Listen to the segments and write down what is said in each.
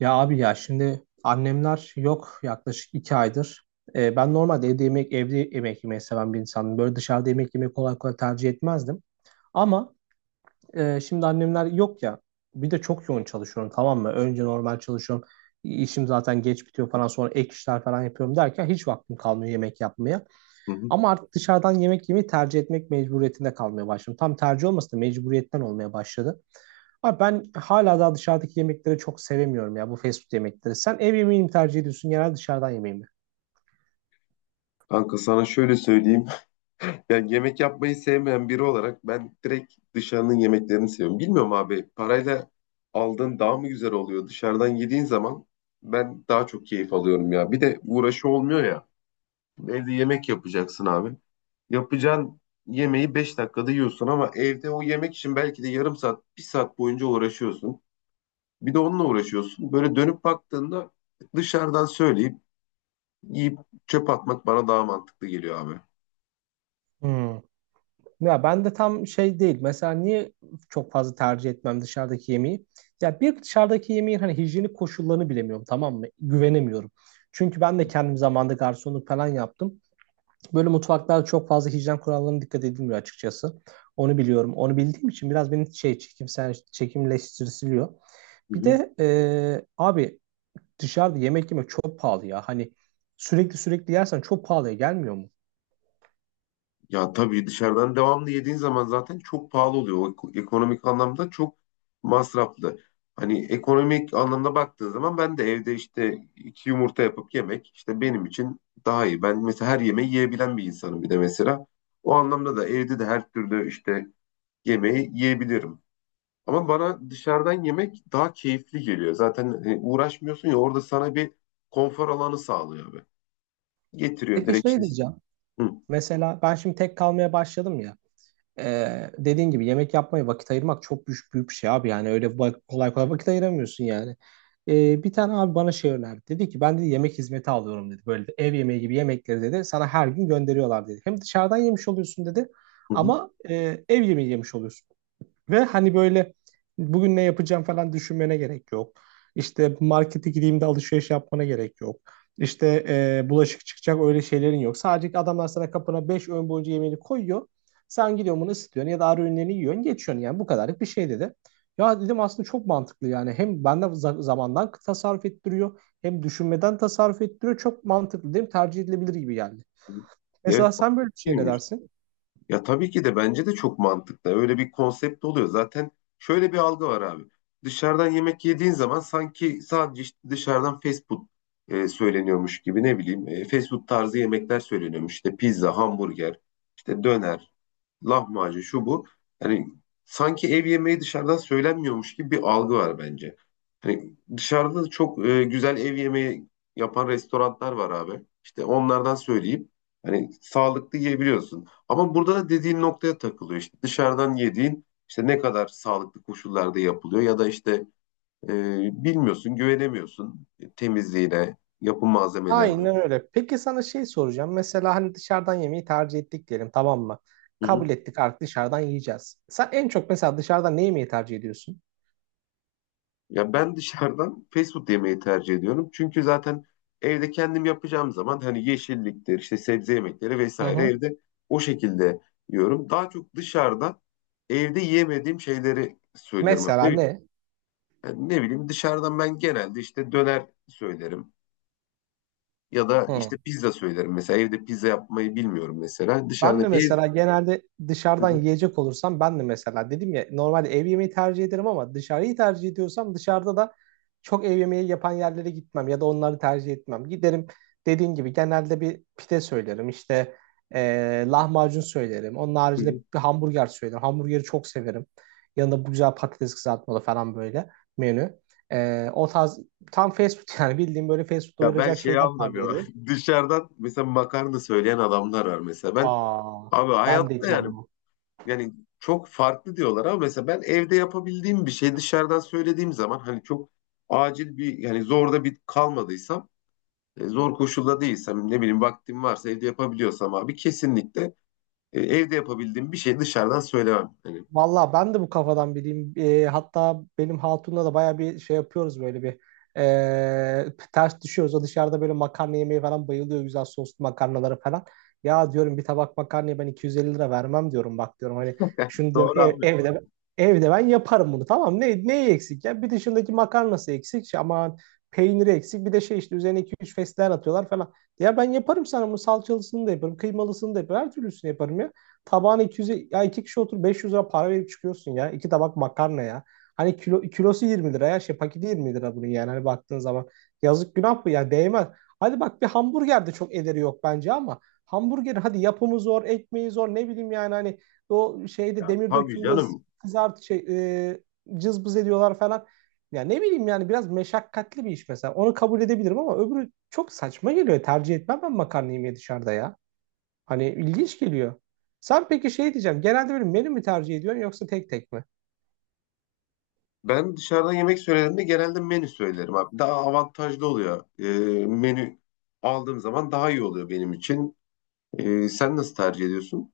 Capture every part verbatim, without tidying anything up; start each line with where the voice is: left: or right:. right: Ya abi ya şimdi annemler yok yaklaşık iki aydır. Ee, ben normalde evde yemek evde yemek yemeyi seven bir insanım. Böyle dışarıda yemek yemeyi kolay kolay tercih etmezdim. Ama e, Şimdi annemler yok ya. Bir de çok yoğun çalışıyorum, tamam mı? Önce normal çalışıyorum. İşim zaten geç bitiyor falan, sonra ek işler falan yapıyorum derken hiç vaktim kalmıyor yemek yapmaya.
left: Hı hı.
right: Ama artık dışarıdan yemek yemeyi tercih etmek mecburiyetinde kalmaya başladım. Tam tercih olmasa da mecburiyetten olmaya başladı. Abi ben hala daha dışarıdaki yemekleri çok sevemiyorum ya, bu fast food yemekleri. Sen ev yemeğini mi tercih ediyorsun genelde, dışarıdan yemeği mi?
left: Kanka sana şöyle söyleyeyim. Yani yemek yapmayı sevmeyen biri olarak ben direkt dışarının yemeklerini seviyorum. Bilmiyorum abi parayla aldığın daha mı güzel oluyor? Dışarıdan yediğin zaman ben daha çok keyif alıyorum ya. Bir de uğraşı olmuyor ya. Evde yemek yapacaksın abi. Yapacağın yemeği beş dakikada yiyorsun ama evde o yemek için belki de yarım saat, bir saat boyunca uğraşıyorsun. Bir de onunla uğraşıyorsun. Böyle dönüp baktığında dışarıdan söyleyip yiyip çöp atmak bana daha mantıklı geliyor abi.
right: Hmm. Ya ben de tam şey değil. Mesela niye çok fazla tercih etmem dışarıdaki yemeği? Ya bir, dışarıdaki yemeğin hani hijyenik koşullarını bilemiyorum, tamam mı? Güvenemiyorum. Çünkü ben de kendim zamanında garsonluk falan yaptım. Böyle mutfaklarda çok fazla hijyen kurallarına dikkat edilmiyor açıkçası. Onu biliyorum. Onu bildiğim için biraz beni şey, çekimsel çekimleştiriliyor.
left: Hı
right: Bir
left: hı.
right: de e, abi dışarıda yemek yemek çok pahalı ya. Hani sürekli sürekli yersen çok pahalıya gelmiyor mu?
left: Ya tabii dışarıdan devamlı yediğin zaman zaten çok pahalı oluyor. O ek- ekonomik anlamda çok masraflı. Hani ekonomik anlamda baktığın zaman ben de evde işte iki yumurta yapıp yemek işte benim için daha iyi. Ben mesela her yemeği yiyebilen bir insanım bir de mesela. O anlamda da evde de her türlü işte yemeği yiyebilirim. Ama bana dışarıdan yemek daha keyifli geliyor. Zaten e, uğraşmıyorsun ya, orada sana bir konfor alanı sağlıyor abi. Getiriyor
right: Peki
left: direkt
right: şey
left: işte.
right: diyeceğim.
left: Hı,
right: Mesela ben şimdi tek kalmaya başladım ya. Ee, dediğin gibi yemek yapmaya vakit ayırmak çok büyük, büyük bir şey abi. Yani öyle bak- kolay kolay vakit ayıramıyorsun yani. Ee, bir tane abi bana şey önerdi. Dedi ki ben de yemek hizmeti alıyorum dedi. Böyle de ev yemeği gibi yemekleri dedi. Sana her gün gönderiyorlar dedi. Hem dışarıdan yemiş oluyorsun dedi.
left: hı,
right: Ama e, ev yemeği yemiş oluyorsun. Ve hani böyle bugün ne yapacağım falan düşünmene gerek yok. İşte markete gideyim de alışveriş yapmana gerek yok. İşte e, bulaşık çıkacak öyle şeylerin yok. Sadece adamlar sana kapına beş öğün boyunca yemeğini koyuyor. Sen gidiyorsun bunu ısıtıyorsun ya da ara öğünlerini yiyorsun geçiyorsun, yani bu kadarlık bir şey dedi. Ya dedim aslında çok mantıklı, yani hem bende za- zamandan tasarruf ettiriyor hem düşünmeden tasarruf ettiriyor. Çok mantıklı değil mi? Tercih edilebilir gibi geldi.
left: hı.
right: Mesela sen böyle bir şey ne
left: Evet.
right: dersin?
left: Ya tabii ki de bence de çok mantıklı. Öyle bir konsept oluyor. Zaten şöyle bir algı var abi. Dışarıdan yemek yediğin zaman sanki sadece işte dışarıdan fast food e, söyleniyormuş gibi, ne bileyim e, fast food tarzı yemekler söyleniyormuş. İşte pizza, hamburger, işte döner, lahmacun şu bu. Hani sanki ev yemeği dışarıdan söylenmiyormuş gibi bir algı var bence. Hani dışarıda da çok e, güzel ev yemeği yapan restoranlar var abi. İşte onlardan söyleyip hani sağlıklı yiyebiliyorsun. Ama burada da dediğin noktaya takılıyor. İşte dışarıdan yediğin işte ne kadar sağlıklı koşullarda yapılıyor, ya da işte e, bilmiyorsun, güvenemiyorsun temizliğine, yapım malzemelerine.
right: Aynen öyle. Peki sana şey soracağım. Mesela hani dışarıdan yemeği tercih ettik diyelim, tamam mı?
left: Hı hı.
right: Kabul ettik, artık dışarıdan yiyeceğiz. Sen en çok mesela dışarıdan ne yemeği tercih ediyorsun?
left: Ya ben dışarıdan fast food yemeyi tercih ediyorum. Çünkü zaten evde kendim yapacağım zaman hani yeşilliktir, işte sebze yemekleri
right: Hı
left: vesaire
right: hı.
left: evde o şekilde yiyorum. Daha çok dışarıda evde yiyemediğim şeyleri söylüyorum. Yani
right: Mesela
left: Ne, bi-
right: ne?
left: yani ne bileyim, dışarıdan ben genelde işte döner söylerim ya da
right: Hı.
left: işte pizza söylerim. Mesela evde pizza yapmayı bilmiyorum mesela.
right: Ben
left: Dışarıda
right: de
left: ev.
right: mesela genelde
left: Hı
right: dışarıdan
left: hı,
right: yiyecek olursam, ben de mesela dedim ya normalde ev yemeği tercih ederim ama dışarıyı tercih ediyorsam dışarıda da çok ev yemeği yapan yerlere gitmem ya da onları tercih etmem. Giderim, dediğin gibi genelde bir pide söylerim, işte eee, lahmacun söylerim. Onun
left: hı
right: haricinde
left: hı.
right: bir hamburger söylerim. Hamburgeri çok severim. Yanında bu güzel patates kızartmalı falan böyle menü. Eee, o tarz tam fast food yani bildiğim böyle fast food
left: Ya ben
right: doyuracak
left: şeyi
right: şeyler tercih
left: anlamıyorum.
right: ederim.
left: Dışarıdan mesela makarna söyleyen adamlar var mesela. Ben
right: Aa,
left: abi
right: ben de
left: hayatta,
right: hiç
left: yani
right: anlamam.
left: yani çok farklı diyorlar, ama mesela ben evde yapabildiğim bir şey dışarıdan söylediğim zaman hani çok acil bir yani zorda bir kalmadıysam, e, zor koşulda değilsem, ne bileyim vaktim varsa evde yapabiliyorsam abi kesinlikle e, evde yapabildiğim bir şey dışarıdan söylemem. Hani
right: Valla ben de bu kafadan biriyim. Ee, hatta benim hatunla da baya bir şey yapıyoruz, böyle bir ee, ters düşüyoruz. O dışarıda böyle makarna yemeye falan bayılıyor, güzel soslu makarnalara falan. Ya diyorum bir tabak makarnaya ben iki yüz elli lira vermem diyorum, bak diyorum hani şunu diyorum,
left: doğru
right: ev-
left: abi.
right: evde evde ben yaparım bunu, tamam, ne, neyi eksik ya bir, dışındaki makarnası eksik, şey, aman peyniri eksik, bir de şey, işte üzerine iki üç fesleğen atıyorlar falan. Ya ben yaparım sana bunu, salçalısını da yaparım, kıymalısını da yaparım, her türlüsünü yaparım ya, tabağına iki yüz, ya iki kişi otur beş yüz lira para verip çıkıyorsun ya. İki tabak makarna ya. Hani kilo, kilosu yirmi lira ya şey, paketi yirmi lira bunun, yani hani baktığın zaman. Yazık, günah bu ya, değmez. Hadi bak bir hamburger de çok ederi yok bence, ama hamburger hadi yapımı zor, ekmeği zor, ne bileyim yani hani o şeyde,
left: Ya,
right: demir
left: tabii
right: dökümde
left: canım.
right: kızart şey, e, cızbız ediyorlar falan. Ya ne bileyim yani biraz meşakkatli bir iş mesela. Onu kabul edebilirim, ama öbürü çok saçma geliyor. Tercih etmem ben makarna yemeği dışarıda ya. Hani ilginç geliyor. Sen peki şey diyeceğim. Genelde böyle menü mü tercih ediyorsun yoksa tek tek mi?
left: Ben dışarıdan yemek söylediğimde genelde menü söylerim abi. Daha avantajlı oluyor. E, menü aldığım zaman daha iyi oluyor benim için. E, sen nasıl tercih ediyorsun?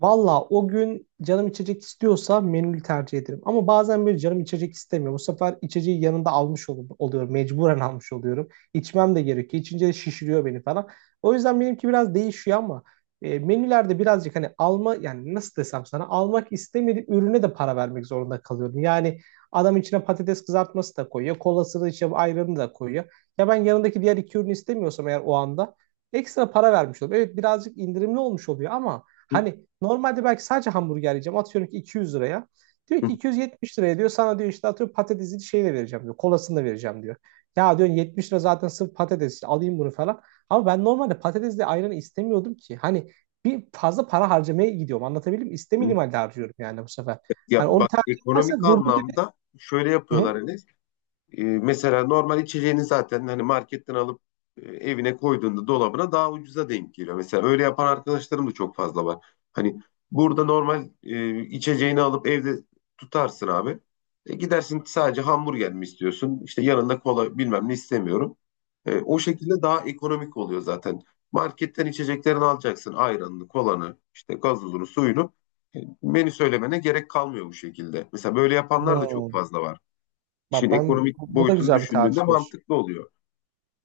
right: Valla, o gün canım içecek istiyorsa menülü tercih ederim. Ama bazen böyle canım içecek istemiyor. Bu sefer içeceği yanında almış ol- oluyorum. Mecburen almış oluyorum. İçmem de gerekiyor. İçince de şişiriyor beni falan. O yüzden benimki biraz değişiyor, ama e, menülerde birazcık hani alma, yani nasıl desem sana, almak istemediğim ürüne de para vermek zorunda kalıyorum. Yani adam içine patates kızartması da koyuyor. Kolasını işte, ayranı da koyuyor. Ya ben yanındaki diğer iki ürünü istemiyorsam eğer o anda ekstra para vermiş oluyorum. Evet, birazcık indirimli olmuş oluyor ama hani normalde belki sadece hamburger yiyeceğim. Atıyorum ki iki yüz liraya. Diyor ki iki yüz yetmiş liraya diyor. Sana diyor işte atıyorum patatesini şeyle vereceğim diyor. Kolasını da vereceğim diyor. Ya diyorsun yetmiş lira zaten sırf patates, işte alayım bunu falan. Ama ben normalde patatesle ayranı istemiyordum ki. Hani bir fazla para harcamaya gidiyorum. Anlatabildim mi? İstemediğim halde harcıyorum yani bu sefer.
left: Ya
right: Hani onu
left: bak,
right: tercih
left: ekonomik
right: edersen durdur gibi.
left: anlamda şöyle
right: Hı hı.
left: yapıyorlar Enes. E, mesela normal içeceğini zaten hani marketten alıp e, evine koyduğunda, dolabına, daha ucuza denk geliyor. Mesela öyle yapan arkadaşlarım da çok fazla var. Hani burada normal e, içeceğini alıp evde tutarsın abi. E, gidersin, sadece hamburger mi istiyorsun? İşte yanında kola bilmem ne istemiyorum. E, o şekilde daha ekonomik oluyor zaten. Marketten içeceklerini alacaksın. Ayranını, kolanı, işte gazozunu, suyunu. E, menü söylemene gerek kalmıyor bu şekilde. Mesela böyle yapanlar da çok
right: Hmm.
left: fazla var. İşin
right: Bak ben
left: ekonomik
right: bu, bu da
left: boyutunu
right: güzel bir
left: düşündüğünde
right: tercihmiş.
left: mantıklı oluyor.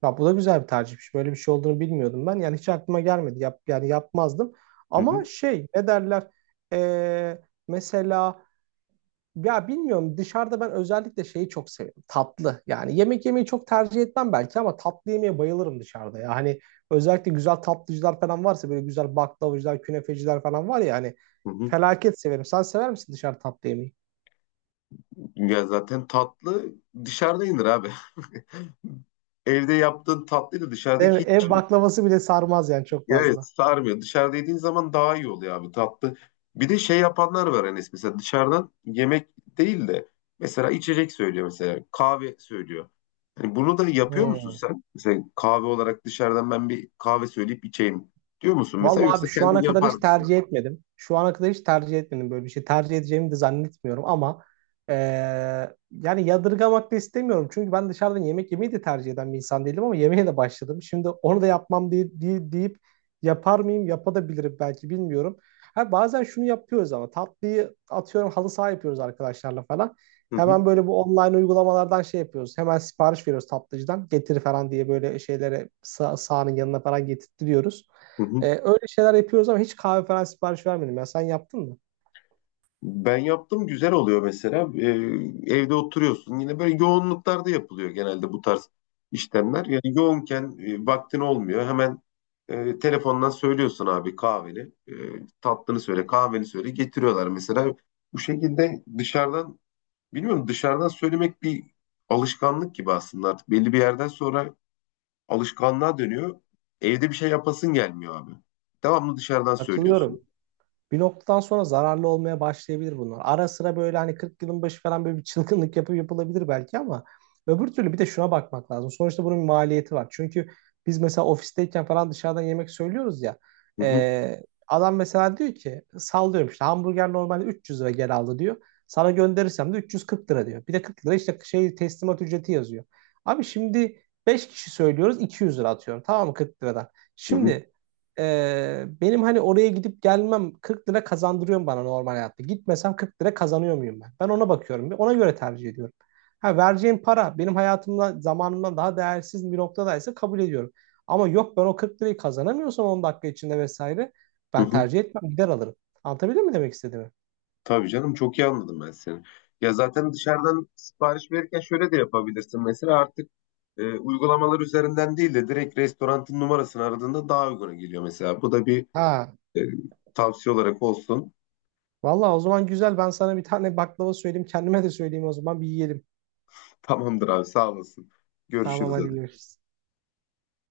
right: Ya bu da güzel bir tercihmiş. Böyle bir şey olduğunu bilmiyordum ben. Yani hiç aklıma gelmedi. Yap, yani yapmazdım.
left: Hı hı,
right: Ama şey ne derler? Ee, Mesela ya bilmiyorum, dışarıda ben özellikle şeyi çok seviyorum. Tatlı. Yani yemek yemeyi çok tercih etmem belki ama tatlı yemeye bayılırım dışarıda. Ya hani özellikle güzel tatlıcılar falan varsa, böyle güzel baklavacılar, künefeciler falan var ya hani,
left: hı hı.
right: felaket severim. Sen sever misin dışarı tatlı yemeyi?
left: Ya zaten tatlı dışarıda yenir abi. Evde yaptığın tatlıyla
right: Değil
left: dışarıdaki
right: mi?
left: hiç,
right: Ev baklavası bile sarmaz yani çok
left: ya evet,
right: fazla.
left: sarmıyor. Dışarıda yediğin zaman daha iyi oluyor abi tatlı. Bir de şey yapanlar var Enes, mesela dışarıdan yemek değil de mesela içecek söylüyor, mesela kahve söylüyor. Hani bunu da yapıyor musun
right: Hmm.
left: sen? Mesela kahve olarak dışarıdan ben bir kahve söyleyip içeyim diyor musun mesela,
right: Vallahi abi
left: yoksa
right: şu
left: kendin
right: ana kadar
left: yapar
right: hiç
left: mısın?
right: tercih etmedim. Şu ana kadar hiç tercih etmedim böyle bir şey. Tercih edeceğimi de zannetmiyorum, ama eee, yani yadırgamak da istemiyorum. Çünkü ben dışarıdan yemek yemeyi de tercih eden bir insan değilim ama yemeğe de başladım. Şimdi onu da yapmam diye, diye- deyip yapar mıyım? Yapabilirim belki, bilmiyorum. Ha, bazen şunu yapıyoruz ama, tatlıyı atıyorum halı saha yapıyoruz arkadaşlarla falan.
left: Hı hı,
right: Hemen böyle bu online uygulamalardan şey yapıyoruz. Hemen sipariş veriyoruz tatlıcıdan. Getir falan diye böyle şeylere sağ, sahanın yanına falan getirtiyoruz.
left: hı
right: E,
left: hı.
right: öyle şeyler yapıyoruz ama hiç kahve falan sipariş vermedim. Ya sen yaptın mı?
left: Ben yaptım, güzel oluyor mesela. Ee, evde oturuyorsun. Yine böyle yoğunluklarda yapılıyor genelde bu tarz işlemler. Yani yoğunken e, vaktin olmuyor. Hemen e, telefondan söylüyorsun abi kahveni. E, Tatlını söyle, kahveni söyle. Getiriyorlar mesela. Bu şekilde dışarıdan, bilmiyorum, dışarıdan söylemek bir alışkanlık gibi aslında artık. Belli bir yerden sonra alışkanlığa dönüyor. Evde bir şey yapasın gelmiyor abi. Devamlı dışarıdan söylüyorsun.
right: Katılıyorum. Bir noktadan sonra zararlı olmaya başlayabilir bunlar. Ara sıra böyle hani kırk yılın başı falan böyle bir çılgınlık yapıp yapılabilir belki, ama öbür türlü bir de şuna bakmak lazım. Sonuçta bunun bir maliyeti var. Çünkü biz mesela ofisteyken falan dışarıdan yemek söylüyoruz ya.
left: Hı hı,
right: e, Adam mesela diyor ki, sallıyorum işte hamburger normalde üç yüz lira gel aldı diyor. Sana gönderirsem de üç yüz kırk lira diyor. Bir de kırk lira işte şey teslimat ücreti yazıyor. Abi şimdi beş kişi söylüyoruz iki yüz lira, atıyorum tamam mı, kırk liradan.
left: hı hı,
right: Şimdi ee, benim hani oraya gidip gelmem kırk lira kazandırıyor bana normal hayatta? Gitmesem kırk lira kazanıyor muyum ben? Ben ona bakıyorum, ona göre tercih ediyorum. Ha, vereceğim para benim hayatımda zamanımdan daha değersiz bir noktadaysa kabul ediyorum. Ama yok ben o kırk lirayı kazanamıyorsam on dakika içinde vesaire,
left: hı
right: ben
left: hı.
right: tercih etmem, gider alırım. Anlatabildim mi demek istediğimi?
left: Tabii canım, çok iyi anladım ben seni. Ya zaten dışarıdan sipariş verirken şöyle de yapabilirsin. Mesela artık e, uygulamalar üzerinden değil de direkt restoranın numarasını aradığında daha uyguna geliyor mesela. Bu da bir
right: Ha,
left: e, tavsiye olarak olsun.
right: vallahi o zaman güzel, ben sana bir tane baklava söyleyeyim, kendime de söyleyeyim, o zaman bir yiyelim.
left: Tamamdır abi sağ olasın.
right: Tamam,
left: Görüşürüz
right: hadi
left: hadi.
right: görüşürüz.